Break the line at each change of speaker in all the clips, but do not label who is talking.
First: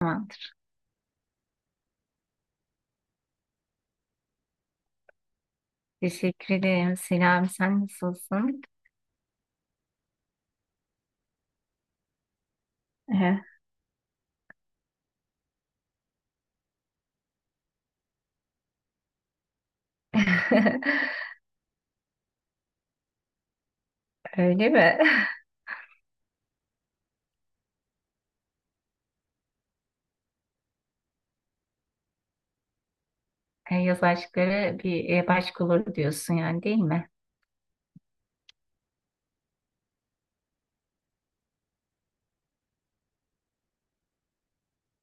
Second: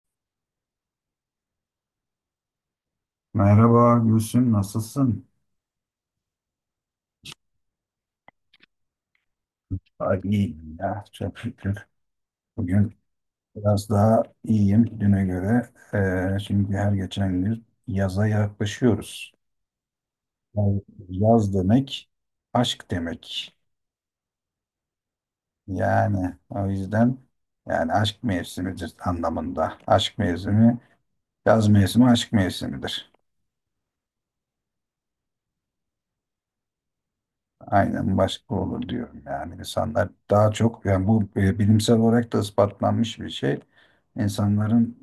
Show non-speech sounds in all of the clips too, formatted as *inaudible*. Tamamdır.
Merhaba Gülsüm, nasılsın?
Teşekkür ederim. Selam, sen nasılsın?
Ay, iyiyim ya, çok şükür. Bugün
Ehe.
biraz daha iyiyim düne göre. Şimdi her geçen gün yaza yaklaşıyoruz. Yani
*laughs*
yaz demek aşk demek.
Öyle mi? *laughs*
O yüzden aşk mevsimidir anlamında. Aşk mevsimi, yaz mevsimi aşk mevsimidir.
Yaz aşkları başka olur diyorsun yani, değil mi?
Aynen başka olur diyorum yani. İnsanlar daha çok, yani bilimsel olarak da ispatlanmış bir şey. İnsanların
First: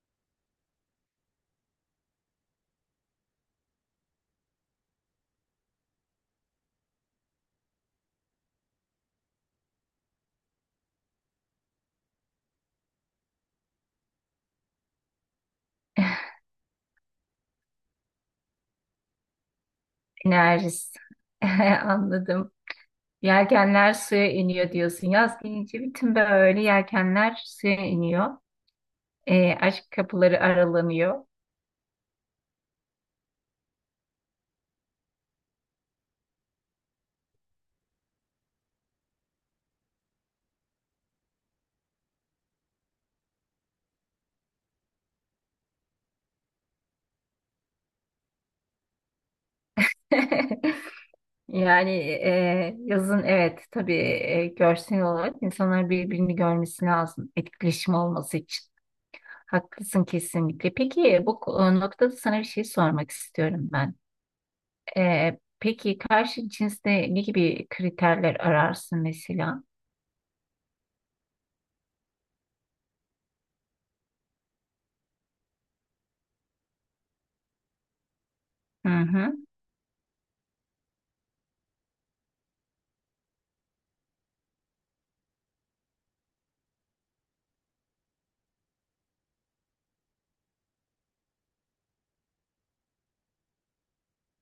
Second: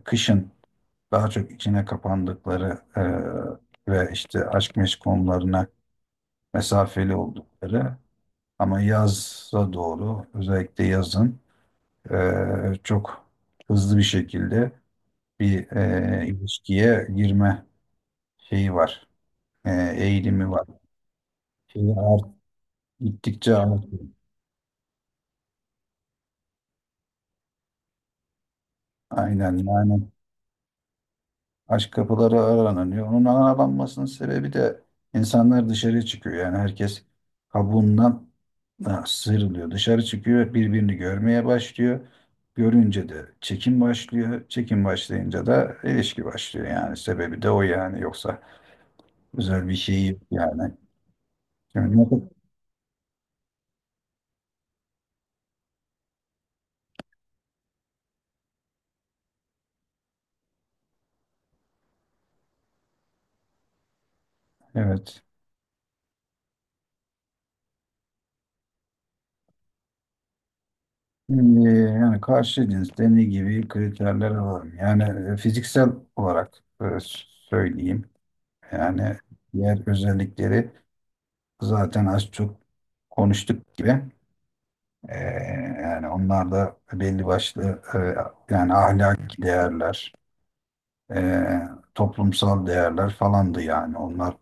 kışın daha çok içine kapandıkları ve işte aşk meşk konularına mesafeli oldukları ama yaza doğru özellikle yazın e, çok hızlı bir şekilde bir
*laughs*
e, ilişkiye girme şeyi var, e, eğilimi var.
Enerjis. *laughs*
Şeyi art,
Anladım.
Gittikçe
Yelkenler
artıyor.
suya iniyor diyorsun. Yaz gelince bütün böyle yelkenler suya iniyor.
Aynen
Aşk
yani.
kapıları aralanıyor.
Aşk kapıları aranıyor. Onun aralanmasının sebebi de insanlar dışarı çıkıyor. Yani herkes kabuğundan, ha, sıyrılıyor. Dışarı çıkıyor, birbirini görmeye başlıyor. Görünce de çekim başlıyor. Çekim başlayınca da ilişki başlıyor. Yani sebebi de o yani. Yoksa özel bir şey yok yani.
*laughs*
Şimdi, ne-
Yazın evet, tabii, görsel olarak insanların birbirini görmesi lazım etkileşim olması için. Haklısın kesinlikle. Peki bu noktada sana bir şey sormak istiyorum ben.
evet.
Peki karşı cinste ne gibi kriterler ararsın mesela?
Şimdi yani karşı cins deney gibi kriterler alalım. Yani fiziksel olarak söyleyeyim.
Hı
Yani
hı,
diğer özellikleri zaten az çok konuştuk gibi. Ee, yani onlar da belli başlı, yani ahlaki değerler, e, toplumsal değerler falandı, yani onlar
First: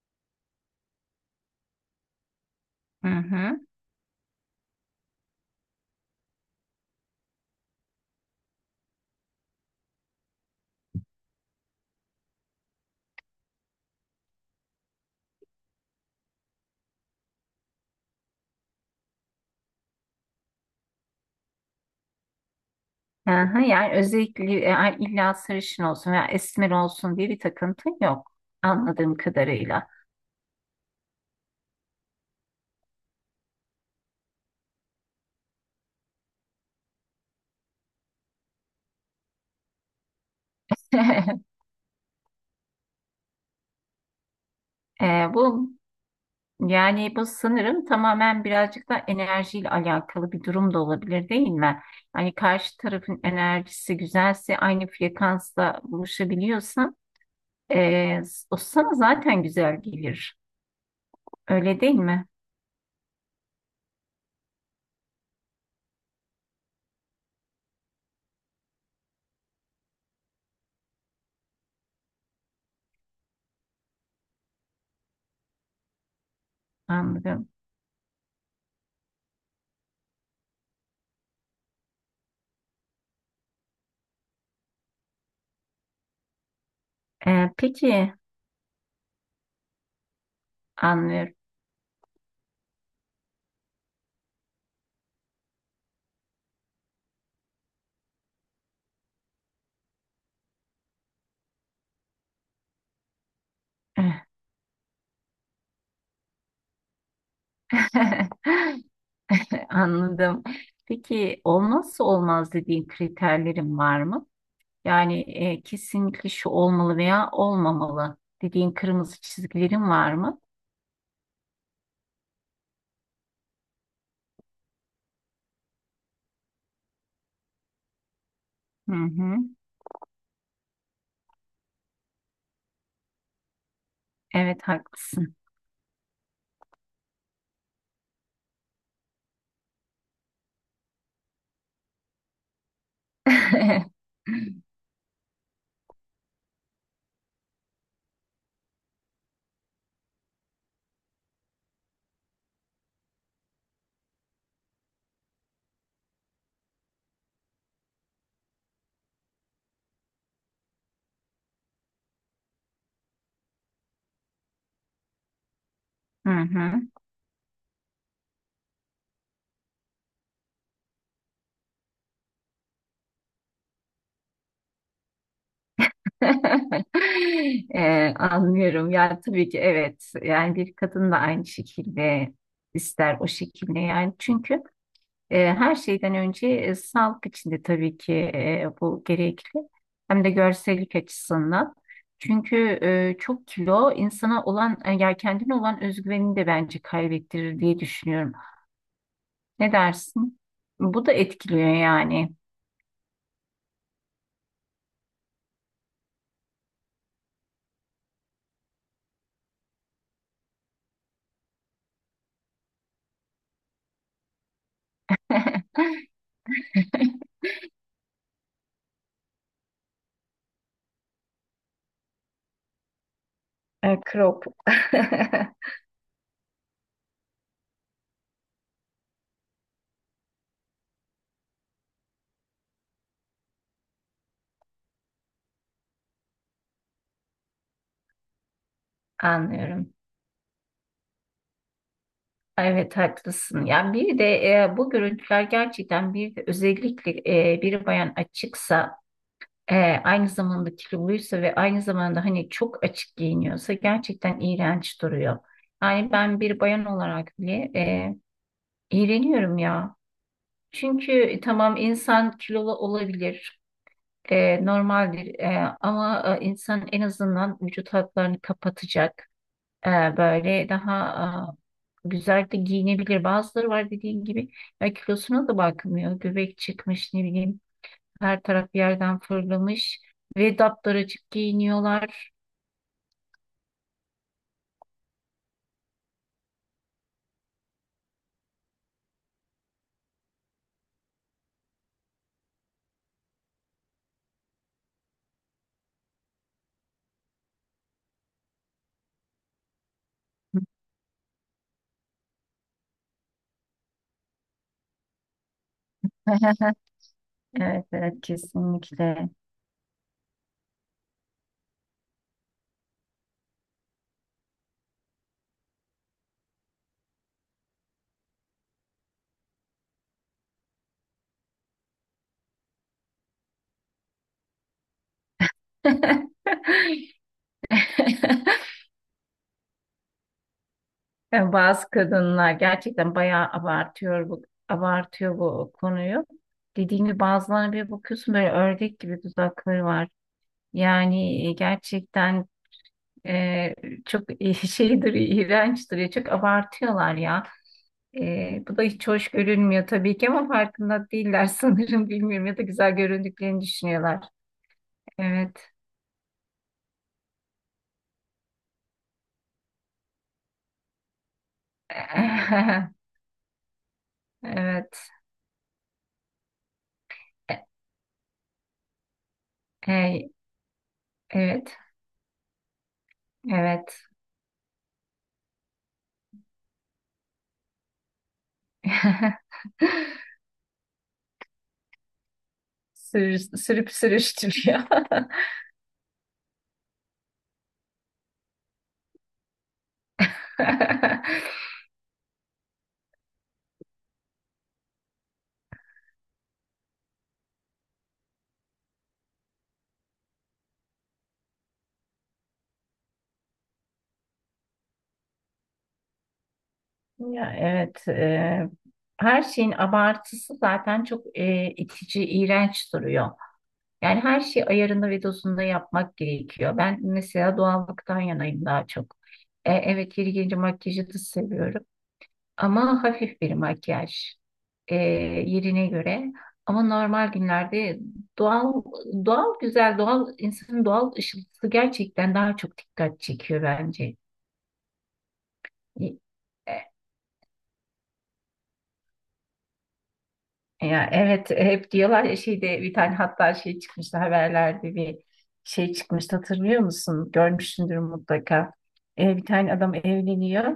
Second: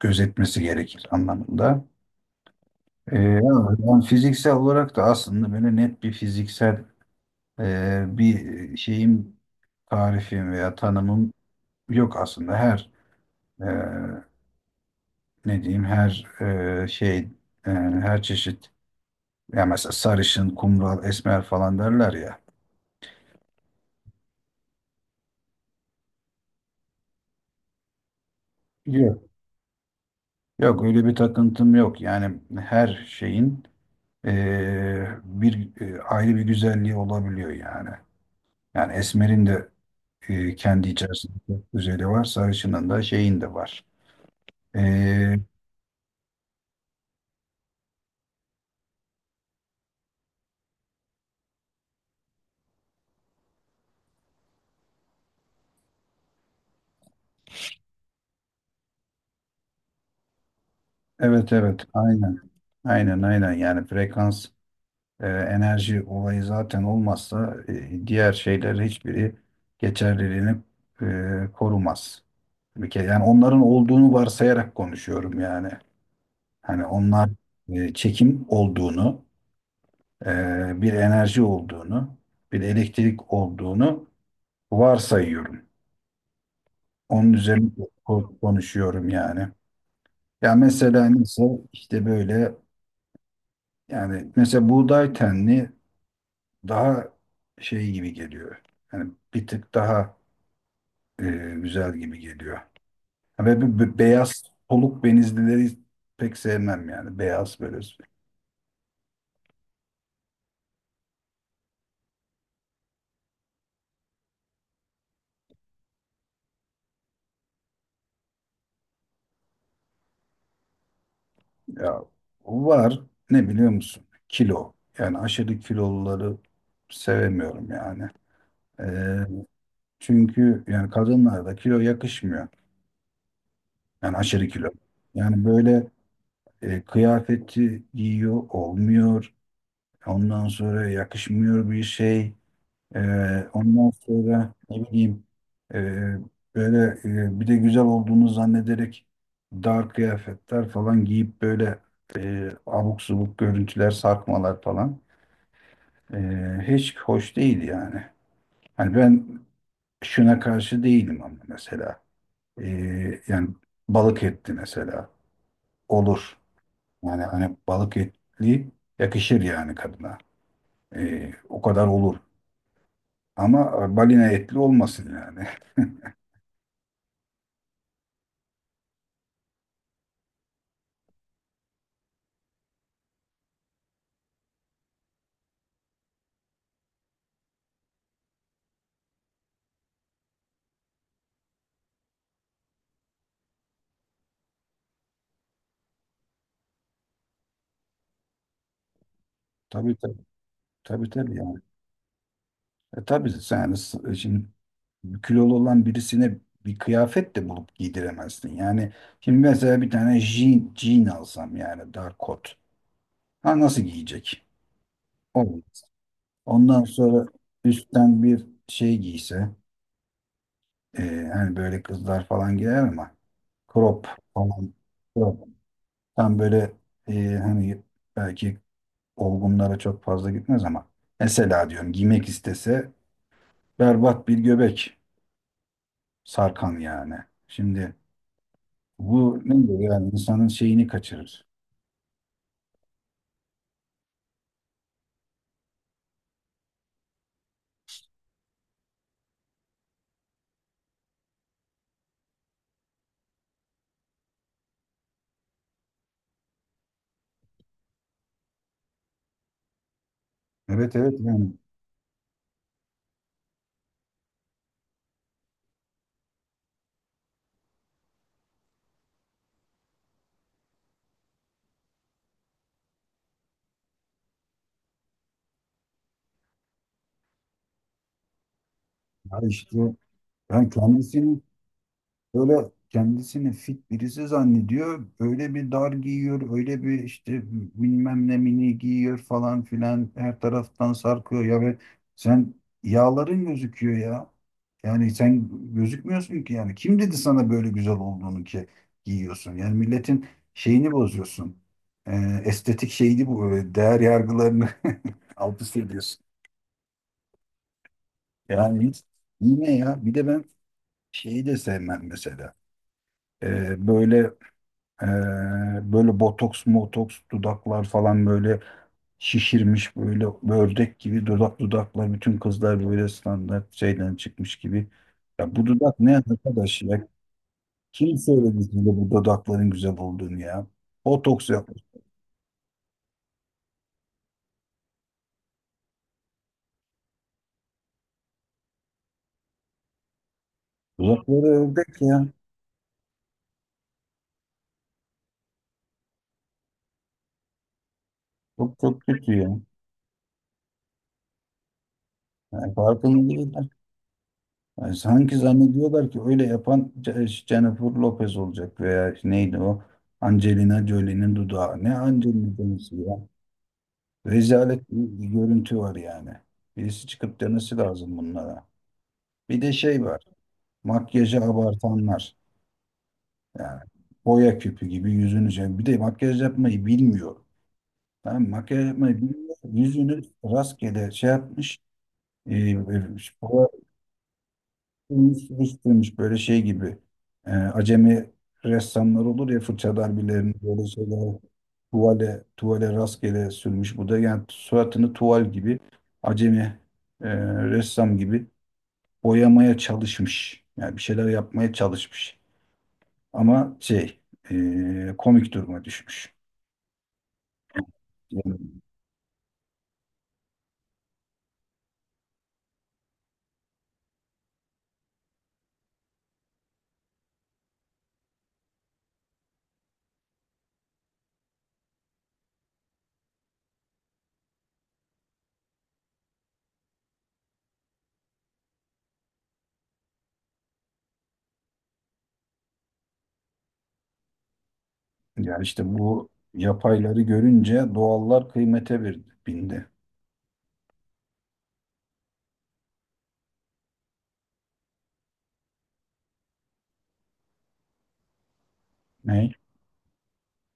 gözetmesi gerekir anlamında.
hı
Ee,
hı.
ben fiziksel olarak da aslında böyle net bir fiziksel bir şeyim, tarifim veya tanımım yok aslında. Her e, ne diyeyim her e, şey e, Her çeşit. Ya mesela sarışın, kumral, esmer falan derler ya.
Aha, yani özellikle illa sarışın olsun veya esmer olsun diye bir takıntın yok anladığım
Yok.
kadarıyla.
Yok öyle bir takıntım yok. Yani her şeyin, bir, ayrı bir güzelliği olabiliyor yani. Yani esmerin de, kendi içerisinde
*laughs*
çok güzeli var. Sarışının da şeyin de var. Eee,
Bu Yani bu sanırım tamamen birazcık da enerjiyle alakalı bir durum da olabilir, değil mi? Hani karşı tarafın enerjisi güzelse, aynı frekansla buluşabiliyorsan eee o sana zaten güzel gelir.
evet
Öyle
evet,
değil mi?
aynen. Aynen aynen, yani frekans. Enerji olayı zaten olmazsa diğer şeyler hiçbiri geçerliliğini korumaz. Bir kere yani onların olduğunu varsayarak konuşuyorum yani. Hani onlar,
Anladım.
çekim olduğunu, bir enerji olduğunu, bir elektrik olduğunu varsayıyorum. Onun üzerine
Peki,
konuşuyorum yani. Ya mesela
anlıyorum.
neyse işte böyle. Yani mesela buğday tenli daha şey gibi geliyor. Yani bir tık daha e, güzel gibi geliyor. Ha, ve bu beyaz
*laughs*
soluk benizlileri pek sevmem yani. Beyaz böyle
Anladım. Peki olmazsa olmaz dediğin kriterlerin var mı? Yani kesinlikle şu olmalı veya olmamalı dediğin kırmızı çizgilerin var mı?
ya var, ne biliyor musun? Kilo. Yani aşırı kiloluları sevemiyorum yani. E,
Hı hı.
çünkü yani kadınlarda kilo yakışmıyor. Yani aşırı
Evet,
kilo.
haklısın.
Yani böyle kıyafeti giyiyor olmuyor. Ondan sonra yakışmıyor bir şey. Ondan
*laughs*
sonra ne bileyim, e, böyle bir de güzel olduğunu zannederek dar kıyafetler falan giyip böyle abuk subuk görüntüler, sarkmalar falan, e, hiç hoş değil yani. Hani ben şuna karşı değilim ama mesela, E, yani balık etli mesela
Hı
olur.
hı.
Yani hani balık etli yakışır yani kadına. E, o kadar olur. Ama balina etli olmasın yani. *laughs*
*laughs* Anlıyorum. Ya tabii ki, evet. Yani bir kadın da aynı şekilde ister o şekilde yani. Çünkü her şeyden önce, sağlık için de tabii ki bu gerekli. Hem de görsellik açısından. Çünkü çok kilo insana olan, ya kendine olan özgüvenini de bence kaybettirir diye düşünüyorum. Ne
Tabii tabii.
dersin? Bu
Tabii
da
tabii yani.
etkiliyor yani.
E, tabii sen yani şimdi kilolu olan birisine bir kıyafet de bulup giydiremezsin. Yani şimdi mesela bir tane jean alsam, yani dar kot. Ha nasıl giyecek? Olmaz. Ondan sonra
*laughs*
üstten bir şey giyse, e, hani böyle kızlar falan giyer ama crop
Krop.
falan, crop.
*laughs*
Tam böyle hani belki olgunlara çok fazla gitmez ama mesela diyorum giymek istese, berbat bir göbek, sarkan yani. Şimdi bu ne diyor
Anlıyorum.
yani, insanın şeyini kaçırır.
Evet, haklısın. Yani bir de bu görüntüler gerçekten, bir de özellikle bir bayan açıksa, e, aynı zamanda kiloluysa ve aynı zamanda hani çok açık giyiniyorsa, gerçekten iğrenç duruyor. Yani ben bir bayan olarak bile iğreniyorum ya.
Evet
Çünkü
evet yani.
tamam, insan kilolu olabilir, normaldir. Ama insan en azından vücut hatlarını kapatacak. Böyle daha güzel de giyinebilir. Bazıları var dediğin gibi, ya kilosuna da bakmıyor. Göbek çıkmış, ne bileyim, her taraf yerden
Ya işte,
fırlamış ve
ben
daptaracık
kendisini
giyiniyorlar.
böyle kendisini fit birisi zannediyor. Öyle bir dar giyiyor, öyle bir işte bilmem ne mini giyiyor falan filan. Her taraftan sarkıyor ya ve sen, yağların gözüküyor ya. Yani sen gözükmüyorsun ki yani. Kim dedi sana böyle güzel olduğunu ki giyiyorsun? Yani milletin şeyini bozuyorsun. Estetik şeyini, değer yargılarını *laughs* alt üst ediyorsun.
*laughs* Evet, evet,
Yani hiç-
kesinlikle.
Yine ya, bir de ben şeyi de sevmem mesela. Ee, böyle Ee, Böyle botoks, motoks, dudaklar falan böyle şişirmiş, böyle ördek gibi dudaklar bütün kızlar böyle standart şeyden çıkmış gibi. Ya bu dudak ne
*laughs*
arkadaş ya? Kim söyledi size bu dudakların güzel olduğunu ya? Botoks
Yani
yapmış.
bazı kadınlar gerçekten bayağı abartıyor bu, konuyu. Dediğim gibi, bazılarına bir bakıyorsun, böyle ördek gibi dudakları var.
Dudakları
Yani
ördek ya.
gerçekten. Ee, Çok *laughs* şeydir, iğrençtir, ya, çok abartıyorlar ya. Bu
Çok
da
çok
hiç hoş
kötü ya.
görünmüyor tabii ki, ama farkında değiller *laughs* sanırım, bilmiyorum, ya da
Yani
güzel
farkında
göründüklerini
değiller.
düşünüyorlar.
Yani sanki
Evet.
zannediyorlar ki öyle yapan Jennifer Lopez olacak, veya neydi o? Angelina Jolie'nin dudağı. Ne Angelina Jolie'si
*laughs*
ya? Rezalet
Evet.
bir görüntü var yani. Birisi çıkıp
E,
demesi lazım bunlara. Bir de şey var.
Hey,
Makyajı
evet.
abartanlar. Yani
Evet.
boya küpü gibi yüzünü şey. Bir de makyaj yapmayı bilmiyor. Tamam mı? Makyaj yapmayı bilmiyor.
*laughs*
Yüzünü rastgele şey yapmış. E, e,
Sürüp sürüştürüyor. *laughs*
Sürüştürmüş böyle şey gibi. Acemi ressamlar olur ya fırça darbelerini böyle şeyler tuvale rastgele sürmüş. Bu da yani suratını tuval gibi, acemi e, ressam gibi boyamaya çalışmış. Yani bir şeyler yapmaya çalışmış. Ama şey, komik duruma düşmüş.
Ya, evet.
Yani,
Her şeyin abartısı zaten çok itici, iğrenç duruyor. Yani her şeyi ayarında ve dozunda yapmak gerekiyor. Ben mesela doğallıktan yanayım daha çok. Evet, yeri gelince makyajı da seviyorum. Ama hafif bir makyaj, e, yerine göre. Ama normal günlerde doğal, güzel, doğal, insanın doğal ışıltısı gerçekten daha çok dikkat çekiyor bence.
yani işte bu yapayları görünce doğallar kıymete bir bindi.
Ya evet, hep diyorlar ya, şeyde bir tane, hatta şey çıkmıştı haberlerde, bir şey çıkmıştı, hatırlıyor musun? Görmüşsündür mutlaka. Bir
Ne?
tane adam evleniyor.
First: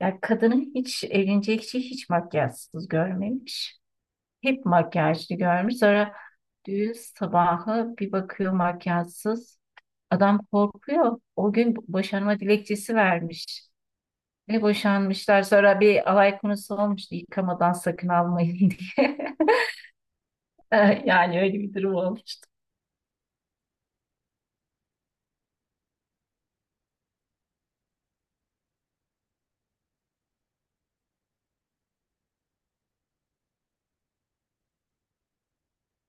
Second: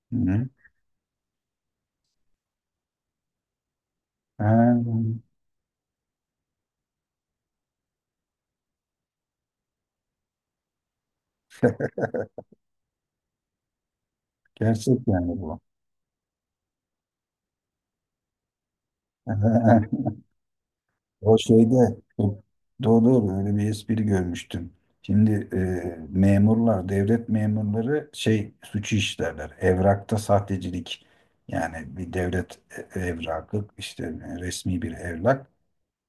Ya
Hı.
kadının hiç, evlenecek kişi hiç makyajsız görmemiş.
Ha,
Hep makyajlı görmüş. Sonra düğün sabahı bir bakıyor makyajsız. Adam korkuyor. O gün boşanma dilekçesi vermiş. Ve
gerçek yani
boşanmışlar.
bu.
Sonra bir alay konusu olmuştu, yıkamadan sakın almayın *laughs* diye.
*laughs*
*laughs*
O
Yani öyle bir durum
şeyde
olmuş.
o- doğru doğru, öyle bir espri görmüştüm. Şimdi memurlar, devlet memurları şey suçu işlerler. Evrakta sahtecilik. Yani bir devlet evrakı, işte resmi bir evrak.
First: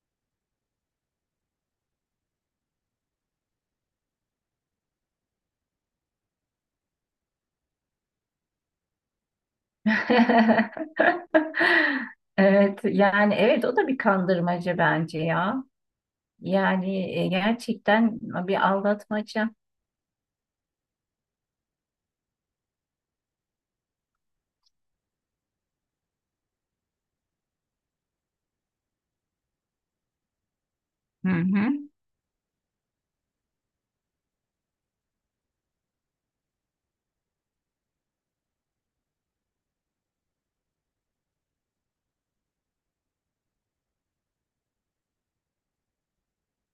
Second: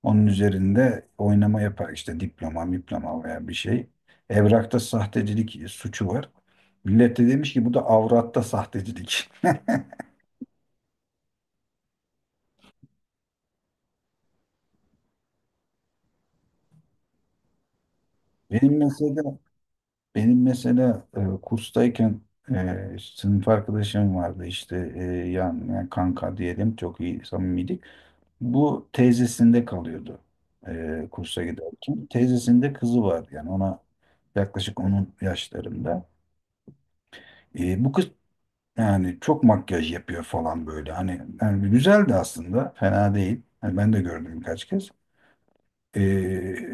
Onun üzerinde oynama yapar işte diploma veya bir şey. Evrakta sahtecilik suçu var. Millet de demiş ki bu da avratta sahtecilik. *laughs*
*laughs* Evet, yani evet, o da bir kandırmaca bence ya. Yani gerçekten bir
Benim mesela
aldatmaca.
Benim mesela kurstayken sınıf arkadaşım vardı, işte yani kanka diyelim, çok iyi samimiydik. Bu teyzesinde kalıyordu
Hı
kursa
hı.
giderken. Teyzesinde kızı var yani ona yaklaşık onun yaşlarında. E, bu kız yani çok makyaj yapıyor falan böyle, hani yani güzeldi aslında, fena değil. Yani ben de gördüm birkaç kez. E,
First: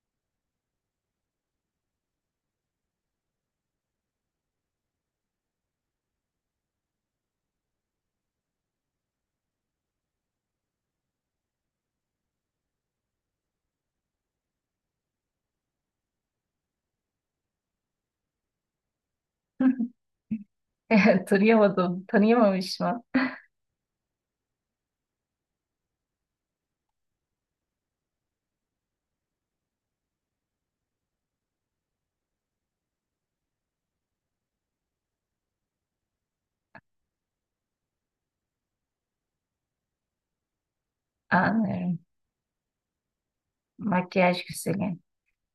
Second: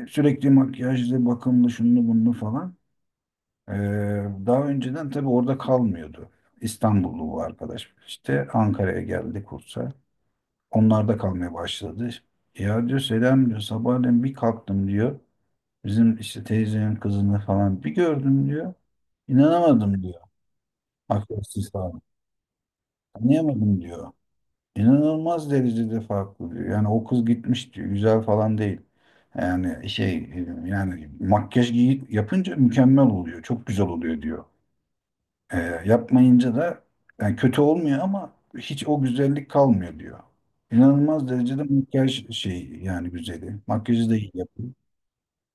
sürekli makyajlı, bakımlı, şunlu bunlu falan. Ee, daha önceden tabii orada kalmıyordu. İstanbullu bu arkadaş. İşte Ankara'ya geldi kursa. Onlar da kalmaya başladı. Ya diyor, selam diyor, sabahleyin bir kalktım diyor. Bizim işte teyzenin kızını falan bir gördüm diyor. İnanamadım diyor.
*laughs*
Akrasiz falan.
Tanıyamadım, tanıyamamış mı?
Anlayamadım diyor. İnanılmaz derecede farklı diyor. Yani o kız gitmiş diyor. Güzel falan değil. Yani şey, yani makyaj giyip yapınca mükemmel oluyor. Çok güzel oluyor diyor. E, yapmayınca da yani kötü olmuyor ama hiç o güzellik kalmıyor diyor. İnanılmaz derecede
Anlıyorum.
makyaj şey, yani güzeli. Makyajı da iyi
Makyaj
yapıyor.
güzeli.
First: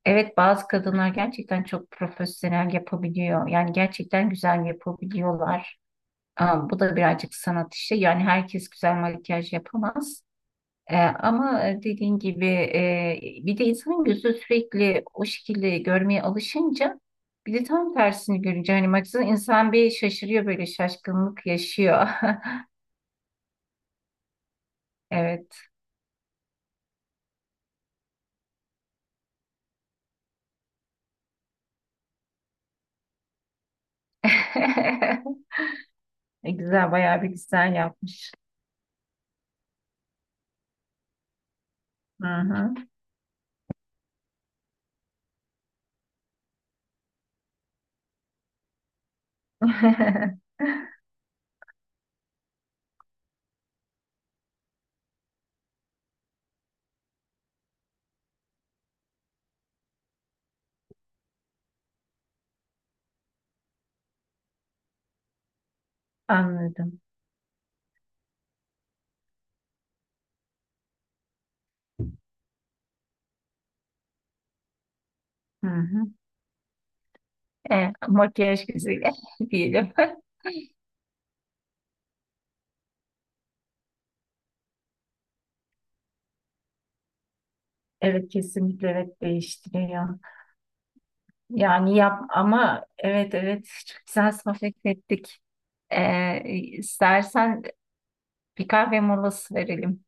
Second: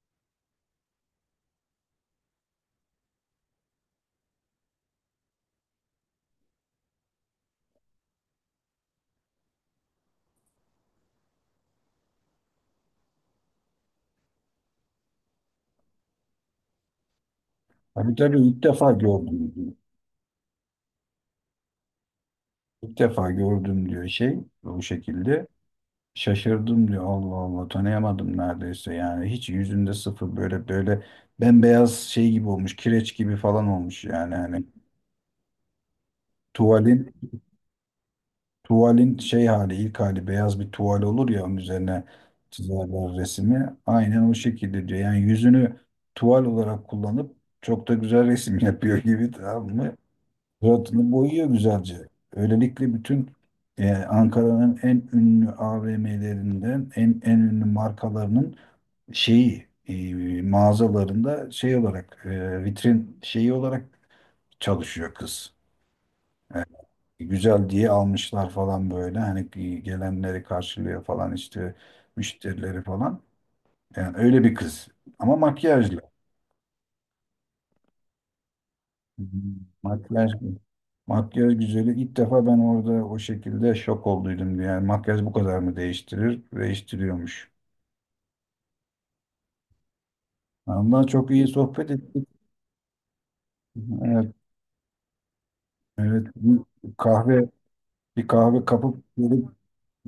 Evet, bazı kadınlar gerçekten çok profesyonel yapabiliyor. Yani gerçekten güzel yapabiliyorlar. Aa, bu da birazcık sanat işi. Yani herkes güzel makyaj yapamaz. Ama dediğin gibi, bir de insanın gözü sürekli o şekilde görmeye alışınca, bir de tam
Tabii tabii,
tersini
ilk
görünce,
defa
hani baksana,
gördüm diyor.
insan bir şaşırıyor, böyle şaşkınlık yaşıyor. *laughs*
İlk defa gördüm diyor şey bu şekilde.
Evet.
Şaşırdım diyor, Allah Allah tanıyamadım neredeyse yani, hiç yüzünde sıfır, böyle böyle bembeyaz şey gibi olmuş, kireç gibi falan olmuş yani hani,
*laughs* Güzel,
tuvalin
bayağı bir güzel yapmış.
tuvalin şey hali, ilk hali beyaz bir tuval olur ya, onun üzerine
Hı hı.
çizerler resmi. Aynen o şekilde diyor. Yani yüzünü tuval olarak kullanıp çok da güzel resim *laughs* yapıyor gibi, tamam mı?
*laughs*
Suratını boyuyor güzelce. Öylelikle bütün Ankara'nın en ünlü AVM'lerinden, en ünlü markalarının şeyi, mağazalarında şey olarak, vitrin şeyi olarak çalışıyor kız. E,
Anladım.
güzel diye almışlar falan böyle. Hani gelenleri karşılıyor falan, işte müşterileri falan. Yani öyle bir kız. Ama
Hı
makyajlı.
hı. Makyaj güzeli
Hı hı.
*laughs* diyelim.
Makyaj Makyaj güzeli ilk defa ben orada o şekilde şok olduydum. Yani makyaj bu kadar mı değiştirir? Değiştiriyormuş.
Evet, kesinlikle evet, değiştiriyor.
Ondan çok iyi sohbet
Yani yap
ettik.
ama evet evet, çok güzel
Evet,
sohbet ettik.
evet.
Ee,
Kahve,
istersen
bir kahve
bir
kapıp
kahve
gelip
molası verelim.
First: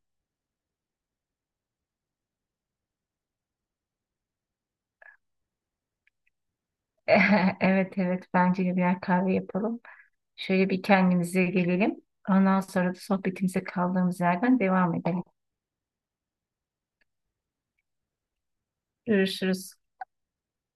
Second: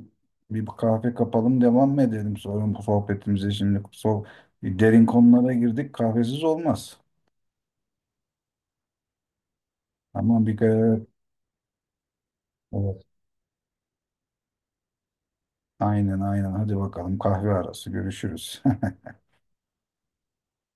bir kahve kapalım, devam mı edelim sonra bu sohbetimize. Şimdi so derin konulara girdik. Kahvesiz olmaz.
*laughs* Evet evet, bence de birer kahve yapalım.
Ama bir
Şöyle bir
gayret.
kendimize gelelim. Ondan sonra da
Evet.
sohbetimize kaldığımız yerden devam edelim.
Aynen aynen. Hadi bakalım, kahve arası görüşürüz.
Görüşürüz.